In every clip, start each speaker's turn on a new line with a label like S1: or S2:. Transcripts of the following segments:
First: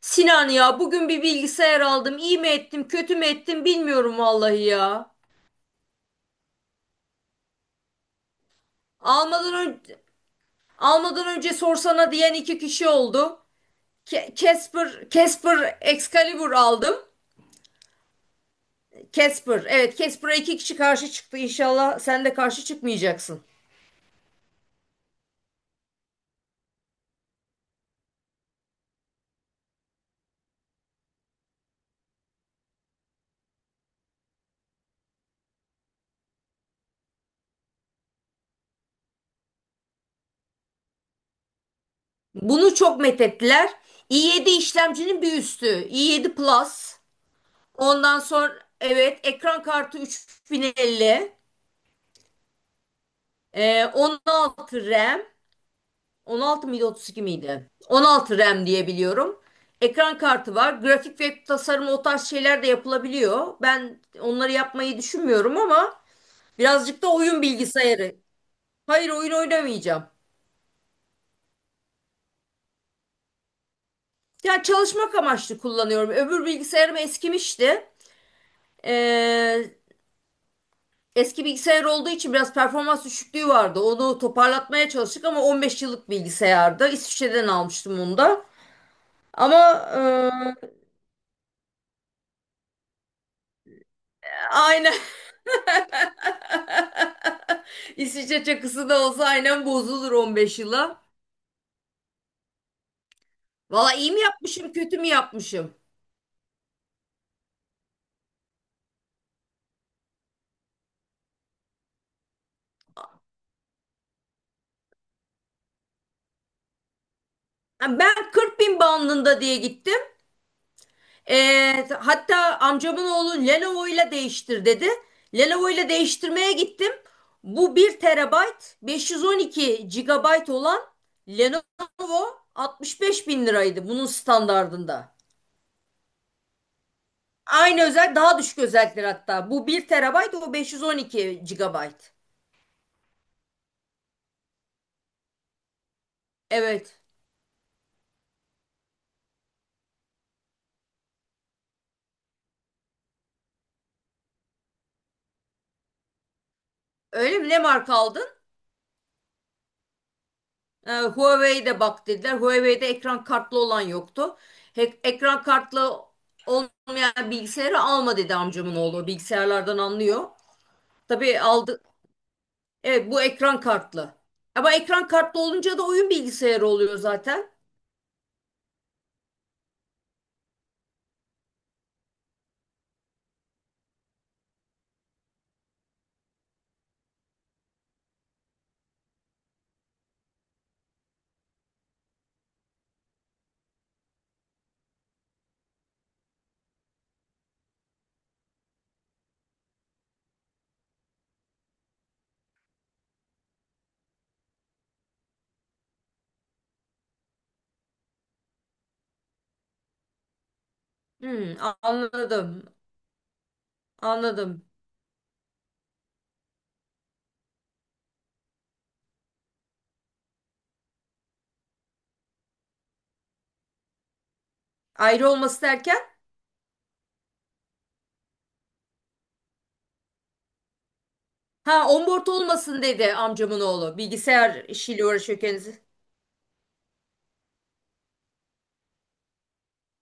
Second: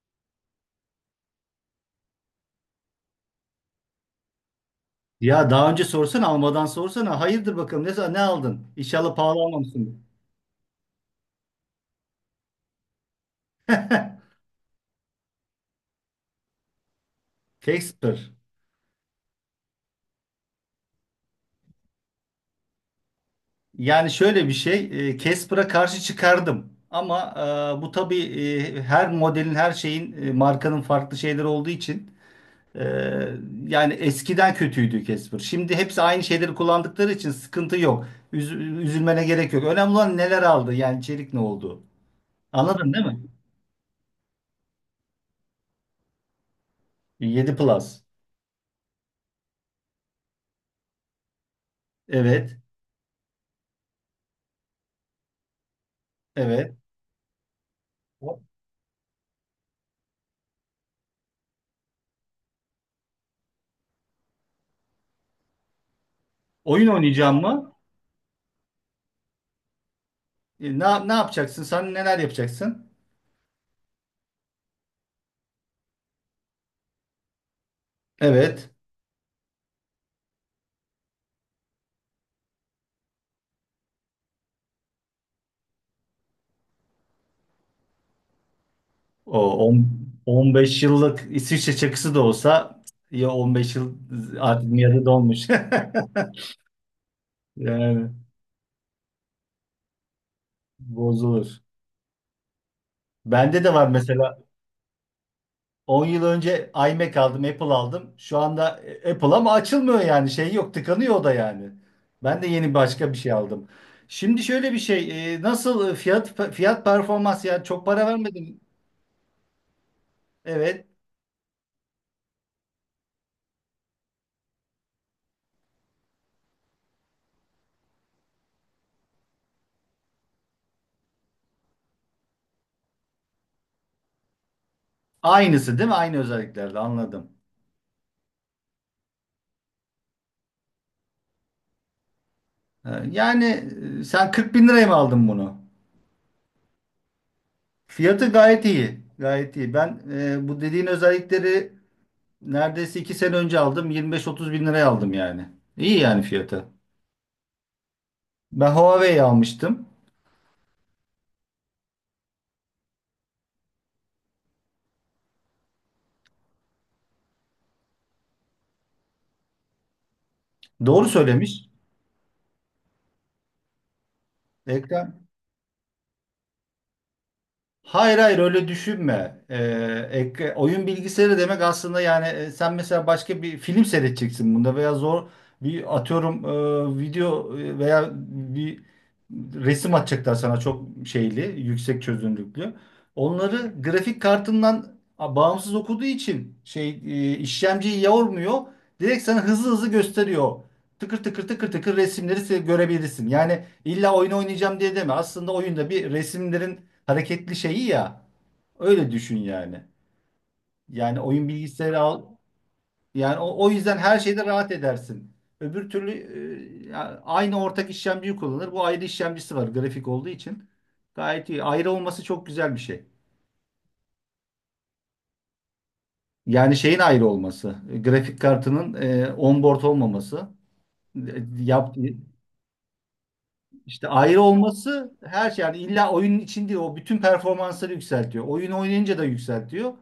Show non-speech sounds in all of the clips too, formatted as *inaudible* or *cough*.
S1: Sinan, ya bugün bir bilgisayar aldım. İyi mi ettim, kötü mü ettim bilmiyorum vallahi ya.
S2: Ya daha önce sorsana, almadan sorsana. Hayırdır bakalım, ne aldın? İnşallah pahalı
S1: Almadan önce
S2: almamışsın.
S1: sorsana diyen iki kişi oldu. Casper Excalibur aldım.
S2: Casper.
S1: Casper, evet, Casper'a iki kişi karşı çıktı. İnşallah sen de karşı çıkmayacaksın.
S2: Yani şöyle bir şey. Casper'a karşı çıkardım. Ama bu tabii her modelin, her şeyin, markanın farklı şeyleri olduğu için, e, yani eskiden kötüydü Casper. Şimdi hepsi aynı şeyleri kullandıkları için sıkıntı yok. Üz- üzülmene gerek yok. Önemli olan neler aldı, yani içerik ne oldu.
S1: Bunu
S2: Anladın,
S1: çok
S2: değil mi?
S1: methettiler. i7 işlemcinin bir üstü, i7 Plus.
S2: 7 Plus.
S1: Ondan sonra, evet, ekran kartı 3050.
S2: Evet.
S1: 16 RAM. 16
S2: Evet.
S1: mıydı, 32 miydi? 16 RAM diye biliyorum. Ekran kartı var. Grafik ve tasarım, o tarz şeyler de yapılabiliyor. Ben onları yapmayı düşünmüyorum ama
S2: Oyun
S1: birazcık da
S2: oynayacağım
S1: oyun
S2: mı?
S1: bilgisayarı. Hayır, oyun oynamayacağım.
S2: Ne yapacaksın? Sen neler yapacaksın?
S1: Yani çalışmak amaçlı kullanıyorum. Öbür bilgisayarım eskimişti.
S2: Evet.
S1: Ee, eski bilgisayar olduğu için biraz performans düşüklüğü vardı. Onu toparlatmaya çalıştık ama 15 yıllık bilgisayardı. İsviçre'den almıştım onu da.
S2: O
S1: Ama
S2: on-
S1: e,
S2: 15 yıllık İsviçre çakısı da olsa, ya 15 yıl artık
S1: aynen
S2: yarı dolmuş. *laughs*
S1: *laughs*
S2: Yani
S1: İsviçre çakısı da olsa aynen bozulur 15 yıla.
S2: bozulur. Bende de var
S1: Valla iyi mi
S2: mesela.
S1: yapmışım, kötü mü yapmışım?
S2: 10 yıl önce iMac aldım, Apple aldım. Şu anda Apple ama açılmıyor, yani şey yok, tıkanıyor o da yani. Ben de yeni başka bir şey aldım. Şimdi şöyle bir şey, nasıl, fiyat performans, yani çok
S1: Yani
S2: para
S1: ben
S2: vermedim.
S1: 40 bin bandında diye gittim.
S2: Evet.
S1: Hatta amcamın oğlu Lenovo ile değiştir dedi. Lenovo ile değiştirmeye gittim. Bu bir terabayt, 512 gigabayt olan Lenovo 65 bin liraydı bunun standardında.
S2: Aynısı değil mi? Aynı özelliklerde, anladım.
S1: Aynı özel, daha düşük özellikler hatta. Bu bir terabayt, o 512 gigabayt.
S2: Yani, sen 40 bin liraya mı aldın bunu?
S1: Evet.
S2: Fiyatı gayet iyi. Gayet iyi. Ben bu dediğin özellikleri neredeyse 2 sene önce aldım. 25-30 bin liraya aldım yani. İyi yani fiyatı.
S1: Öyle mi? Ne marka aldın?
S2: Ben Huawei almıştım.
S1: Huawei'de bak dediler. Huawei'de ekran kartlı olan yoktu. Ekran kartlı olmayan bilgisayarı alma dedi amcamın oğlu. Bilgisayarlardan anlıyor.
S2: Doğru
S1: Tabii
S2: söylemiş.
S1: aldı. Evet, bu ekran kartlı. Ama ekran
S2: Ekran
S1: kartlı olunca da oyun bilgisayarı oluyor zaten.
S2: Hayır, hayır, öyle düşünme. Oyun bilgisayarı demek aslında, yani sen mesela başka bir film seyredeceksin bunda, veya zor bir, atıyorum, video, veya bir resim atacaklar sana çok şeyli, yüksek çözünürlüklü. Onları grafik kartından bağımsız okuduğu için, şey, işlemciyi yormuyor. Direkt sana hızlı hızlı gösteriyor. Tıkır tıkır tıkır hareketli şeyi ya. Öyle düşün yani. Yani oyun
S1: Hmm,
S2: bilgisayarı al.
S1: anladım.
S2: Yani o yüzden her şeyde
S1: Anladım.
S2: rahat edersin. Öbür türlü aynı ortak işlemciyi kullanır. Bu, ayrı işlemcisi var grafik olduğu için. Gayet iyi. Ayrı olması çok güzel bir şey.
S1: Ayrı olması derken?
S2: Yani şeyin ayrı olması. Grafik kartının, onboard olmaması. E,
S1: Ha,
S2: Yap,
S1: onboard olmasın dedi amcamın oğlu.
S2: İşte ayrı
S1: Bilgisayar işiyle
S2: olması
S1: uğraşıyor
S2: her şey, yani
S1: kendisi.
S2: illa oyunun içinde o bütün performansları yükseltiyor. Oyun oynayınca da yükseltiyor.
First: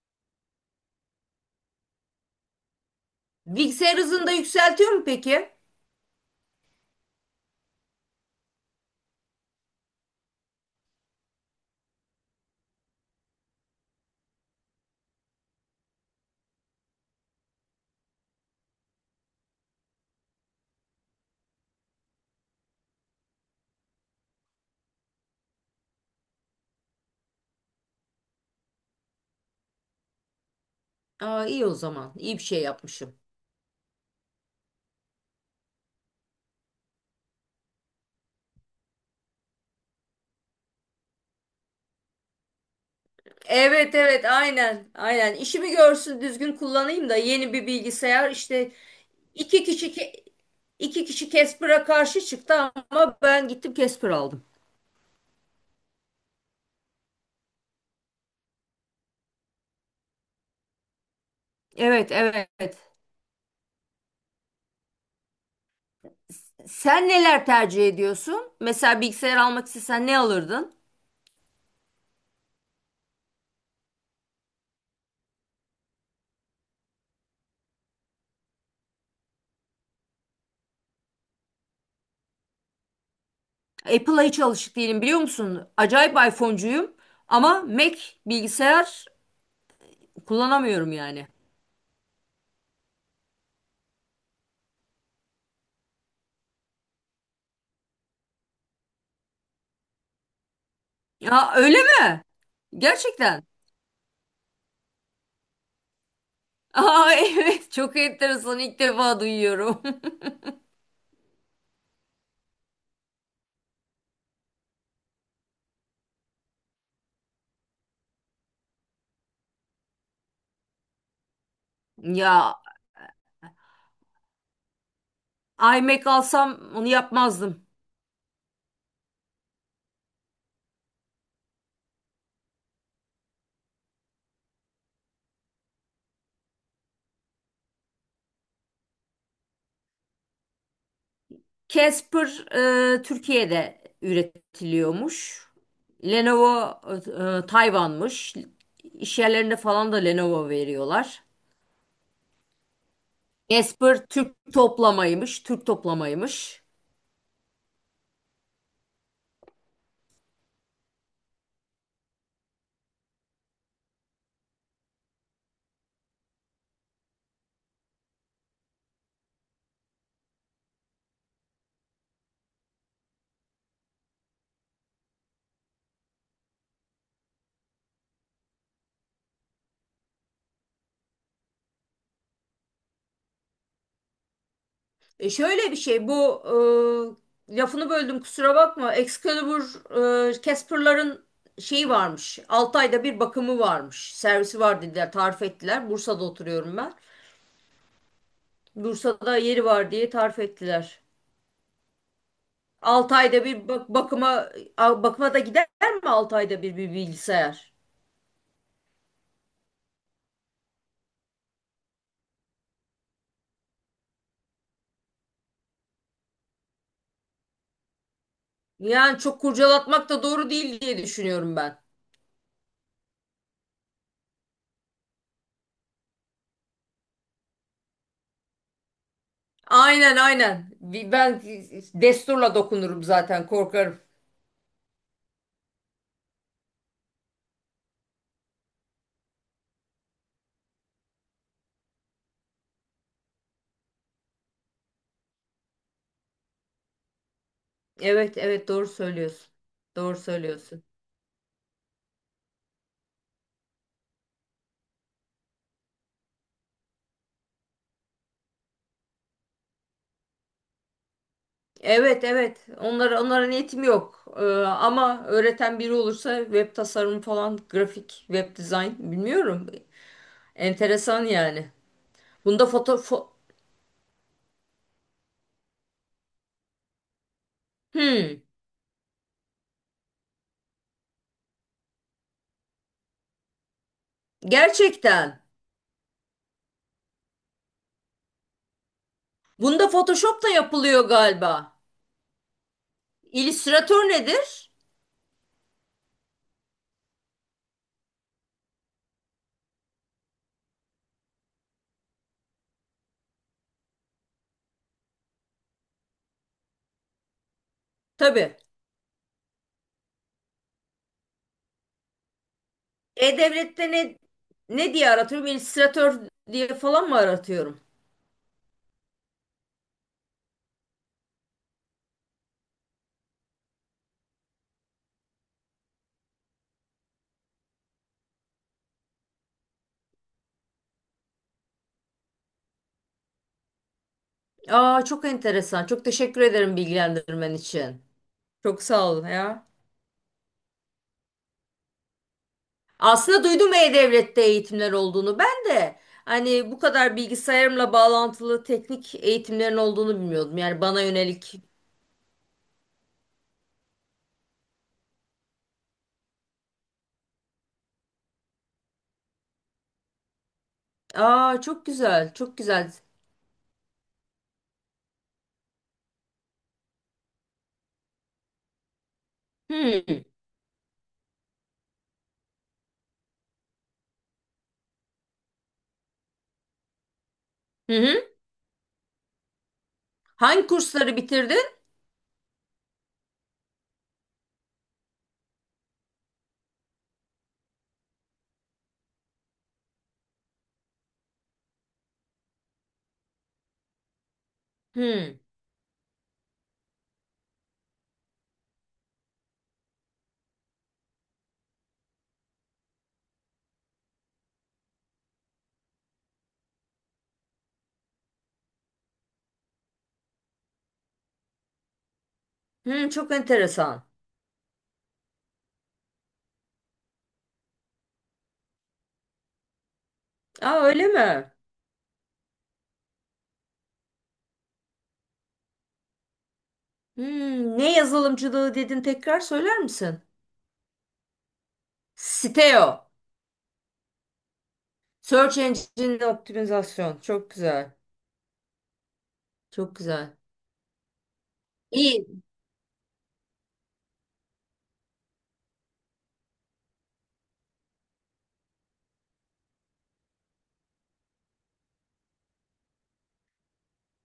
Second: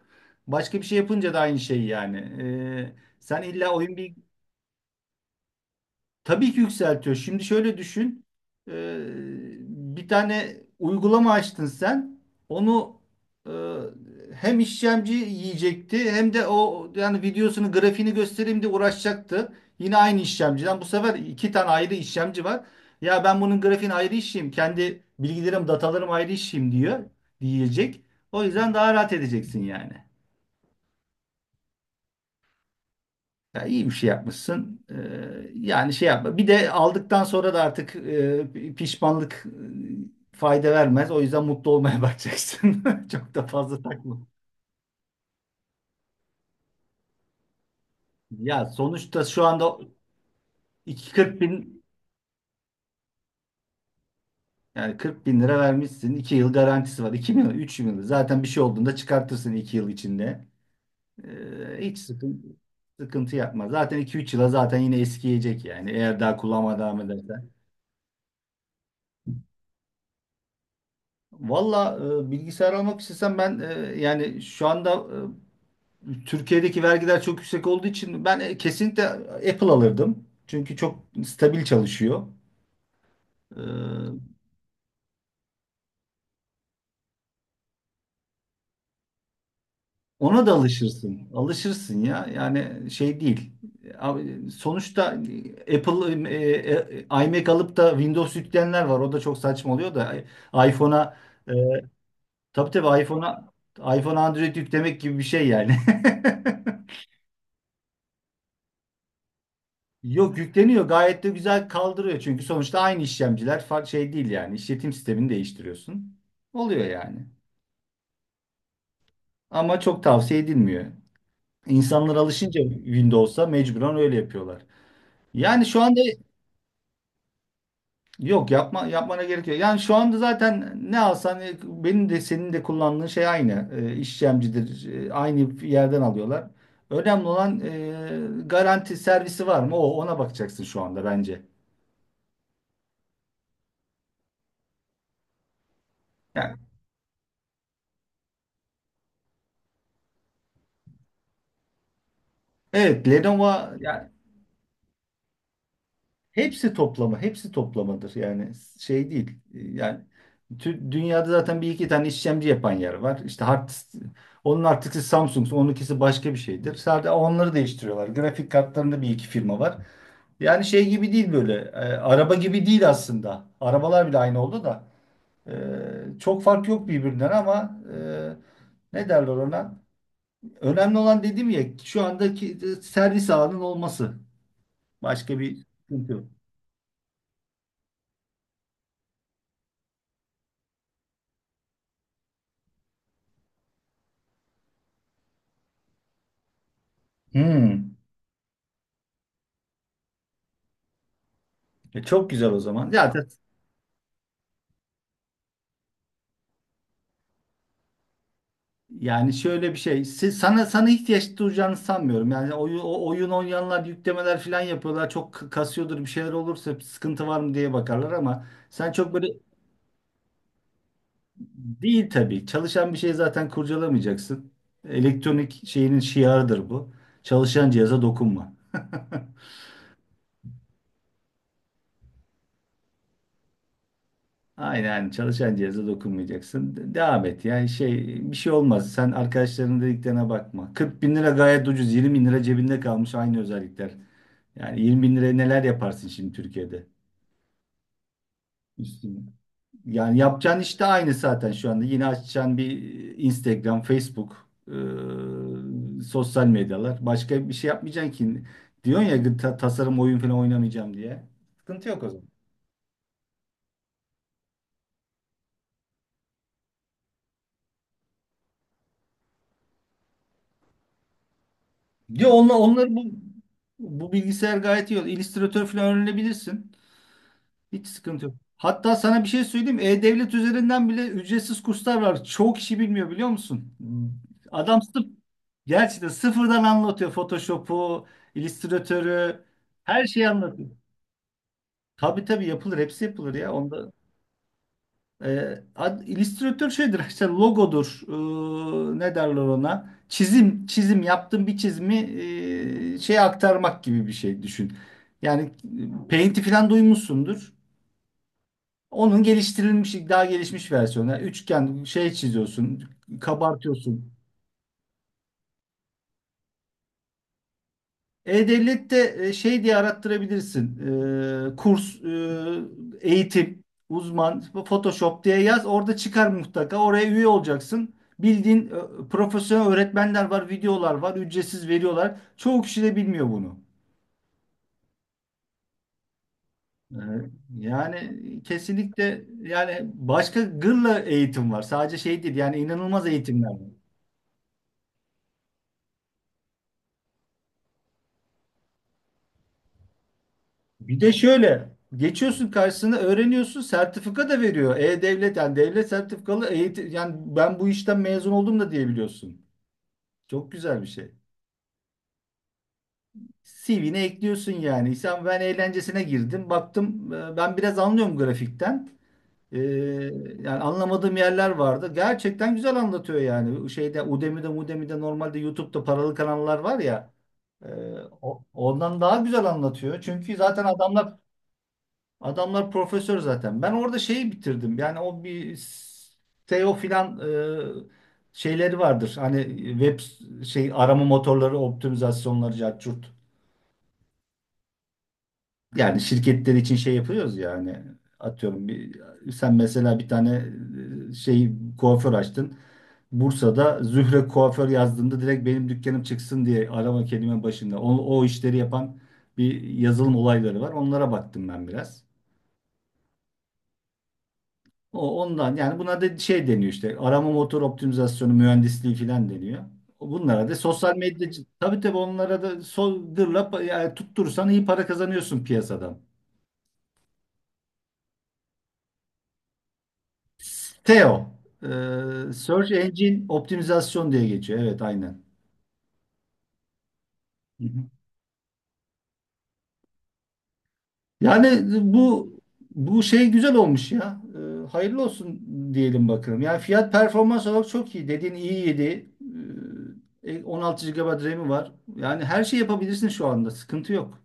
S2: Başka bir şey yapınca da aynı şey yani. Sen illa oyun
S1: Bilgisayar
S2: bir.
S1: hızını da yükseltiyor mu peki?
S2: Tabii ki yükseltiyor. Şimdi şöyle düşün. Ee, Bir tane uygulama açtın sen. Onu e, hem işlemci yiyecekti, hem de o yani videosunu, grafiğini göstereyim diye uğraşacaktı. Yine aynı işlemciden. Bu sefer 2 tane ayrı işlemci var. Ya ben bunun grafiğini ayrı işleyeyim. Kendi bilgilerim, datalarım ayrı işleyeyim diyor. Diyecek. O yüzden daha rahat edeceksin yani.
S1: Aa, iyi o zaman. İyi bir şey yapmışım.
S2: Ya iyi bir şey yapmışsın. Yani şey yapma. Bir de aldıktan sonra da artık pişmanlık, fayda vermez. O yüzden mutlu olmaya *laughs* bakacaksın. Çok da fazla
S1: Evet, evet,
S2: takma.
S1: aynen aynen, işimi görsün, düzgün kullanayım da, yeni bir bilgisayar
S2: Ya
S1: işte.
S2: sonuçta şu
S1: iki
S2: anda
S1: kişi ke- iki kişi
S2: 40 bin,
S1: Casper'a karşı çıktı ama ben gittim Casper aldım.
S2: yani 40 bin lira vermişsin. 2 yıl garantisi var. 2 yıl, 3 yıl. Zaten bir şey olduğunda çıkartırsın 2 yıl içinde. Hiç
S1: Evet,
S2: sıkıntı,
S1: evet.
S2: sıkıntı yapma. Zaten 2-3 yıla zaten yine eskiyecek yani. Eğer daha kullanmaya devam
S1: Sen neler
S2: edersen.
S1: tercih ediyorsun? Mesela bilgisayar almak istesen ne alırdın?
S2: Valla bilgisayar almak istesem, ben yani şu anda, Türkiye'deki vergiler çok yüksek olduğu için ben kesinlikle Apple alırdım. Çünkü çok stabil çalışıyor. E,
S1: Apple'a hiç alışık değilim, biliyor musun? Acayip iPhone'cuyum ama Mac bilgisayar
S2: ona da
S1: kullanamıyorum yani.
S2: alışırsın. Alışırsın ya. Yani şey değil. Abi, sonuçta Apple, iMac alıp da Windows yükleyenler var. O da çok saçma oluyor da, iPhone'a, e,
S1: Ya, öyle mi?
S2: tabii tabii
S1: Gerçekten.
S2: iPhone'a, iPhone Android yüklemek gibi bir şey yani. *laughs*
S1: Aa, *laughs* evet, çok enteresan, ilk defa duyuyorum. *laughs*
S2: Yok, yükleniyor, gayet de güzel kaldırıyor çünkü sonuçta aynı işlemciler, farklı şey değil yani, işletim sistemini değiştiriyorsun. Oluyor yani. Ama çok tavsiye edilmiyor. İnsanlar
S1: Ya
S2: alışınca Windows'a mecburen öyle yapıyorlar. Yani şu anda
S1: iMac alsam onu yapmazdım.
S2: yok, yapma, yapmana gerek yok. Yani şu anda zaten ne alsan benim de senin de kullandığın şey aynı. İşlemcidir. Aynı yerden alıyorlar. Önemli olan, garanti servisi var mı? O, ona bakacaksın şu anda bence.
S1: Casper Türkiye'de üretiliyormuş.
S2: Yani,
S1: Lenovo Tayvan'mış. İş yerlerinde falan da Lenovo veriyorlar.
S2: evet Lenovo,
S1: Casper
S2: yani
S1: Türk toplamaymış, Türk toplamaymış.
S2: hepsi toplama, hepsi toplamadır. Yani şey değil. Yani, dünyada zaten bir iki tane işlemci yapan yer var. İşte hard, onun artıkisi Samsung, onunkisi başka bir şeydir. Sadece onları değiştiriyorlar. Grafik kartlarında bir iki firma var. Yani şey gibi değil böyle. Araba gibi değil aslında. Arabalar bile aynı oldu da. E, Çok fark yok birbirinden ama, ne derler ona? Önemli olan, dedim ya, şu andaki servis ağının olması. Başka bir
S1: Şöyle bir şey,
S2: sıkıntı yok.
S1: bu lafını böldüm, kusura bakma. Excalibur Casper'ların şeyi varmış. 6 ayda bir bakımı varmış. Servisi var dediler, tarif ettiler. Bursa'da oturuyorum ben.
S2: Hmm.
S1: Bursa'da yeri var diye tarif ettiler.
S2: Çok güzel o zaman.
S1: 6
S2: Zaten
S1: ayda bir bakıma, bakıma da gider mi 6 ayda bir bilgisayar?
S2: yani şöyle bir şey. Siz, sana sana ihtiyaç duyacağını sanmıyorum. Yani oyun, oyun oynayanlar yüklemeler falan yapıyorlar. Çok kasıyordur, bir şeyler olursa sıkıntı var mı diye bakarlar, ama sen çok
S1: Yani
S2: böyle
S1: çok kurcalatmak da doğru değil diye düşünüyorum ben.
S2: değil tabii. Çalışan bir şey zaten kurcalamayacaksın. Elektronik şeyinin şiarıdır bu. Çalışan cihaza dokunma. *laughs*
S1: Aynen, aynen. Ben desturla dokunurum, zaten korkarım.
S2: Aynen, çalışan cihaza dokunmayacaksın. Devam et, yani şey, bir şey olmaz. Sen arkadaşlarının dediklerine bakma. 40 bin lira gayet ucuz. 20 bin lira cebinde kalmış, aynı özellikler. Yani 20 bin liraya neler yaparsın şimdi Türkiye'de?
S1: Evet, evet, doğru
S2: Üstüne.
S1: söylüyorsun. Doğru
S2: Yani yapacağın iş
S1: söylüyorsun.
S2: de aynı zaten şu anda. Yine açacaksın bir Instagram, Facebook, sosyal medyalar. Başka bir şey yapmayacaksın ki. Diyorsun ya, tasarım, oyun falan oynamayacağım diye. Sıkıntı yok o
S1: Evet,
S2: zaman.
S1: evet. Onlara, niyetim yok. Ama öğreten biri olursa web tasarımı falan, grafik, web dizayn bilmiyorum. Enteresan yani.
S2: Diyor onlar,
S1: Bunda
S2: onları bu, bilgisayar gayet iyi. Illustrator falan öğrenebilirsin. Hiç sıkıntı yok.
S1: Hmm,
S2: Hatta sana bir şey söyleyeyim. E-Devlet üzerinden bile ücretsiz kurslar var. Çoğu kişi bilmiyor, biliyor musun? Adam sırf,
S1: gerçekten.
S2: gerçekten sıfırdan anlatıyor. Photoshop'u, Illustrator'ı,
S1: Bunda
S2: her şeyi
S1: Photoshop da
S2: anlatıyor.
S1: yapılıyor galiba.
S2: Tabii tabii yapılır. Hepsi yapılır ya. Onda
S1: İllüstratör nedir?
S2: illüstratör şeydir işte, logodur. Ne derler ona? Çizim yaptığım bir çizimi şeye aktarmak gibi bir şey düşün. Yani Paint'i falan duymuşsundur.
S1: Tabii.
S2: Onun geliştirilmiş, daha gelişmiş versiyonu. Yani üçgen şey çiziyorsun,
S1: E-Devlet'te
S2: kabartıyorsun.
S1: ne diye aratıyorum? İllüstratör diye falan mı aratıyorum?
S2: E-Devlet'te şey diye arattırabilirsin. Kurs, eğitim, uzman, Photoshop diye yaz. Orada çıkar mutlaka. Oraya üye olacaksın. Bildiğin profesyonel öğretmenler var, videolar var, ücretsiz veriyorlar. Çoğu kişi de bilmiyor bunu.
S1: Aa, çok enteresan. Çok teşekkür ederim
S2: E,
S1: bilgilendirmen için.
S2: Yani
S1: Çok sağ ol
S2: kesinlikle
S1: ya.
S2: yani başka gırla eğitim var. Sadece şey değil, yani inanılmaz
S1: Aslında
S2: eğitimler var.
S1: duydum E-Devlet'te eğitimler olduğunu. Ben de hani bu kadar bilgisayarımla bağlantılı teknik eğitimlerin olduğunu bilmiyordum. Yani
S2: Bir
S1: bana
S2: de
S1: yönelik.
S2: şöyle, geçiyorsun karşısına, öğreniyorsun, sertifika da veriyor. E-Devlet yani, devlet sertifikalı eğitim, yani ben bu işten mezun oldum da diyebiliyorsun. Çok güzel bir şey.
S1: Aa, çok güzel. Çok güzel.
S2: CV'ne ekliyorsun yani. Sen, ben eğlencesine girdim. Baktım, ben biraz anlıyorum grafikten. E,
S1: Hmm.
S2: Yani anlamadığım yerler vardı. Gerçekten güzel anlatıyor yani. Şeyde Udemy'de normalde YouTube'da paralı kanallar var ya. e,
S1: Hı hı.
S2: Ondan daha güzel anlatıyor. Çünkü zaten
S1: Hangi
S2: adamlar
S1: kursları bitirdin?
S2: Adamlar profesör zaten. Ben orada şeyi bitirdim. Yani o bir SEO filan şeyleri vardır. Hani web şey, arama motorları optimizasyonları, cart.
S1: Hmm.
S2: Yani şirketler için şey yapıyoruz ya, hani atıyorum bir, sen mesela bir tane şey, kuaför açtın. Bursa'da Zühre kuaför yazdığında direkt benim dükkanım çıksın diye arama kelime başında. O işleri yapan bir yazılım olayları var. Onlara baktım ben biraz.
S1: Hmm, çok enteresan.
S2: Ondan yani, buna da şey deniyor işte, arama motor optimizasyonu mühendisliği falan deniyor. Bunlara da
S1: Aa,
S2: sosyal
S1: öyle
S2: medya,
S1: mi?
S2: tabii tabii onlara da soldırla, yani tutturursan iyi para kazanıyorsun piyasadan.
S1: Hmm, ne yazılımcılığı dedin, tekrar söyler misin?
S2: SEO, o, Search
S1: Siteo.
S2: Engine Optimizasyon diye geçiyor. Evet aynen.
S1: Search Engine Optimizasyon. Çok
S2: Hı hı.
S1: güzel. Çok güzel.
S2: Yani
S1: İyi.
S2: bu, şey güzel olmuş ya. Hayırlı olsun diyelim bakalım. Yani fiyat performans olarak çok iyi. Dediğin iyiydi. 16 GB RAM'i var. Yani her şey yapabilirsin şu anda. Sıkıntı yok.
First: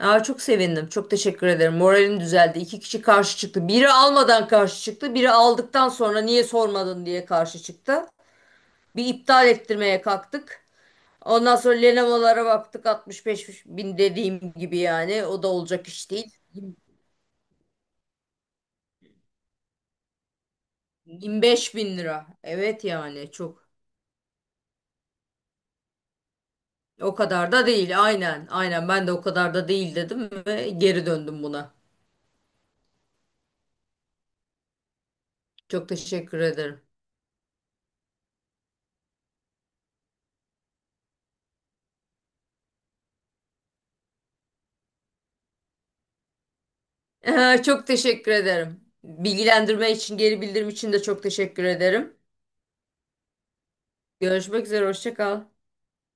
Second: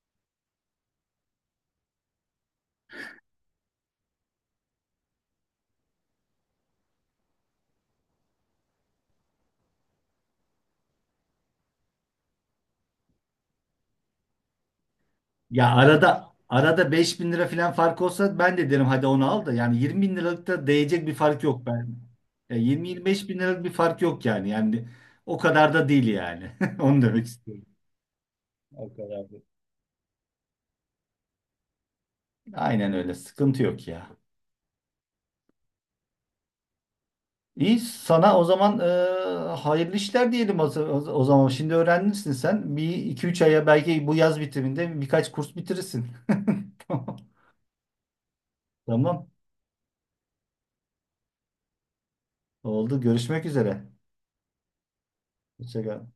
S1: Aa, çok sevindim. Çok teşekkür ederim. Moralim düzeldi. İki kişi karşı çıktı. Biri almadan karşı çıktı. Biri aldıktan sonra niye sormadın diye karşı çıktı. Bir iptal ettirmeye kalktık. Ondan sonra Lenovo'lara baktık, 65 bin, dediğim gibi yani. O da
S2: Ya
S1: olacak iş
S2: arada
S1: değil.
S2: arada 5 bin lira falan fark olsa ben de derim hadi onu al da, yani 20 bin liralık da değecek bir fark yok,
S1: 25
S2: ben.
S1: bin lira.
S2: Ya
S1: Evet
S2: 20-25
S1: yani,
S2: bin liralık
S1: çok.
S2: bir fark yok yani. Yani o kadar da değil yani. *laughs* Onu
S1: O
S2: demek
S1: kadar
S2: istiyorum.
S1: da değil. Aynen. Aynen,
S2: O
S1: ben de o
S2: kadar da.
S1: kadar da değil dedim ve geri döndüm buna.
S2: Aynen öyle. Sıkıntı yok ya.
S1: Çok teşekkür ederim.
S2: İyi sana o zaman, hayırlı işler diyelim o zaman. Şimdi öğrenmişsin sen. Bir iki üç aya, belki bu yaz bitiminde birkaç kurs bitirirsin.
S1: *laughs* Çok teşekkür ederim
S2: *laughs* Tamam.
S1: bilgilendirme için, geri bildirim için de çok teşekkür ederim.
S2: Oldu. Görüşmek üzere.
S1: Görüşmek üzere. Hoşça kal.
S2: Hoşça kal.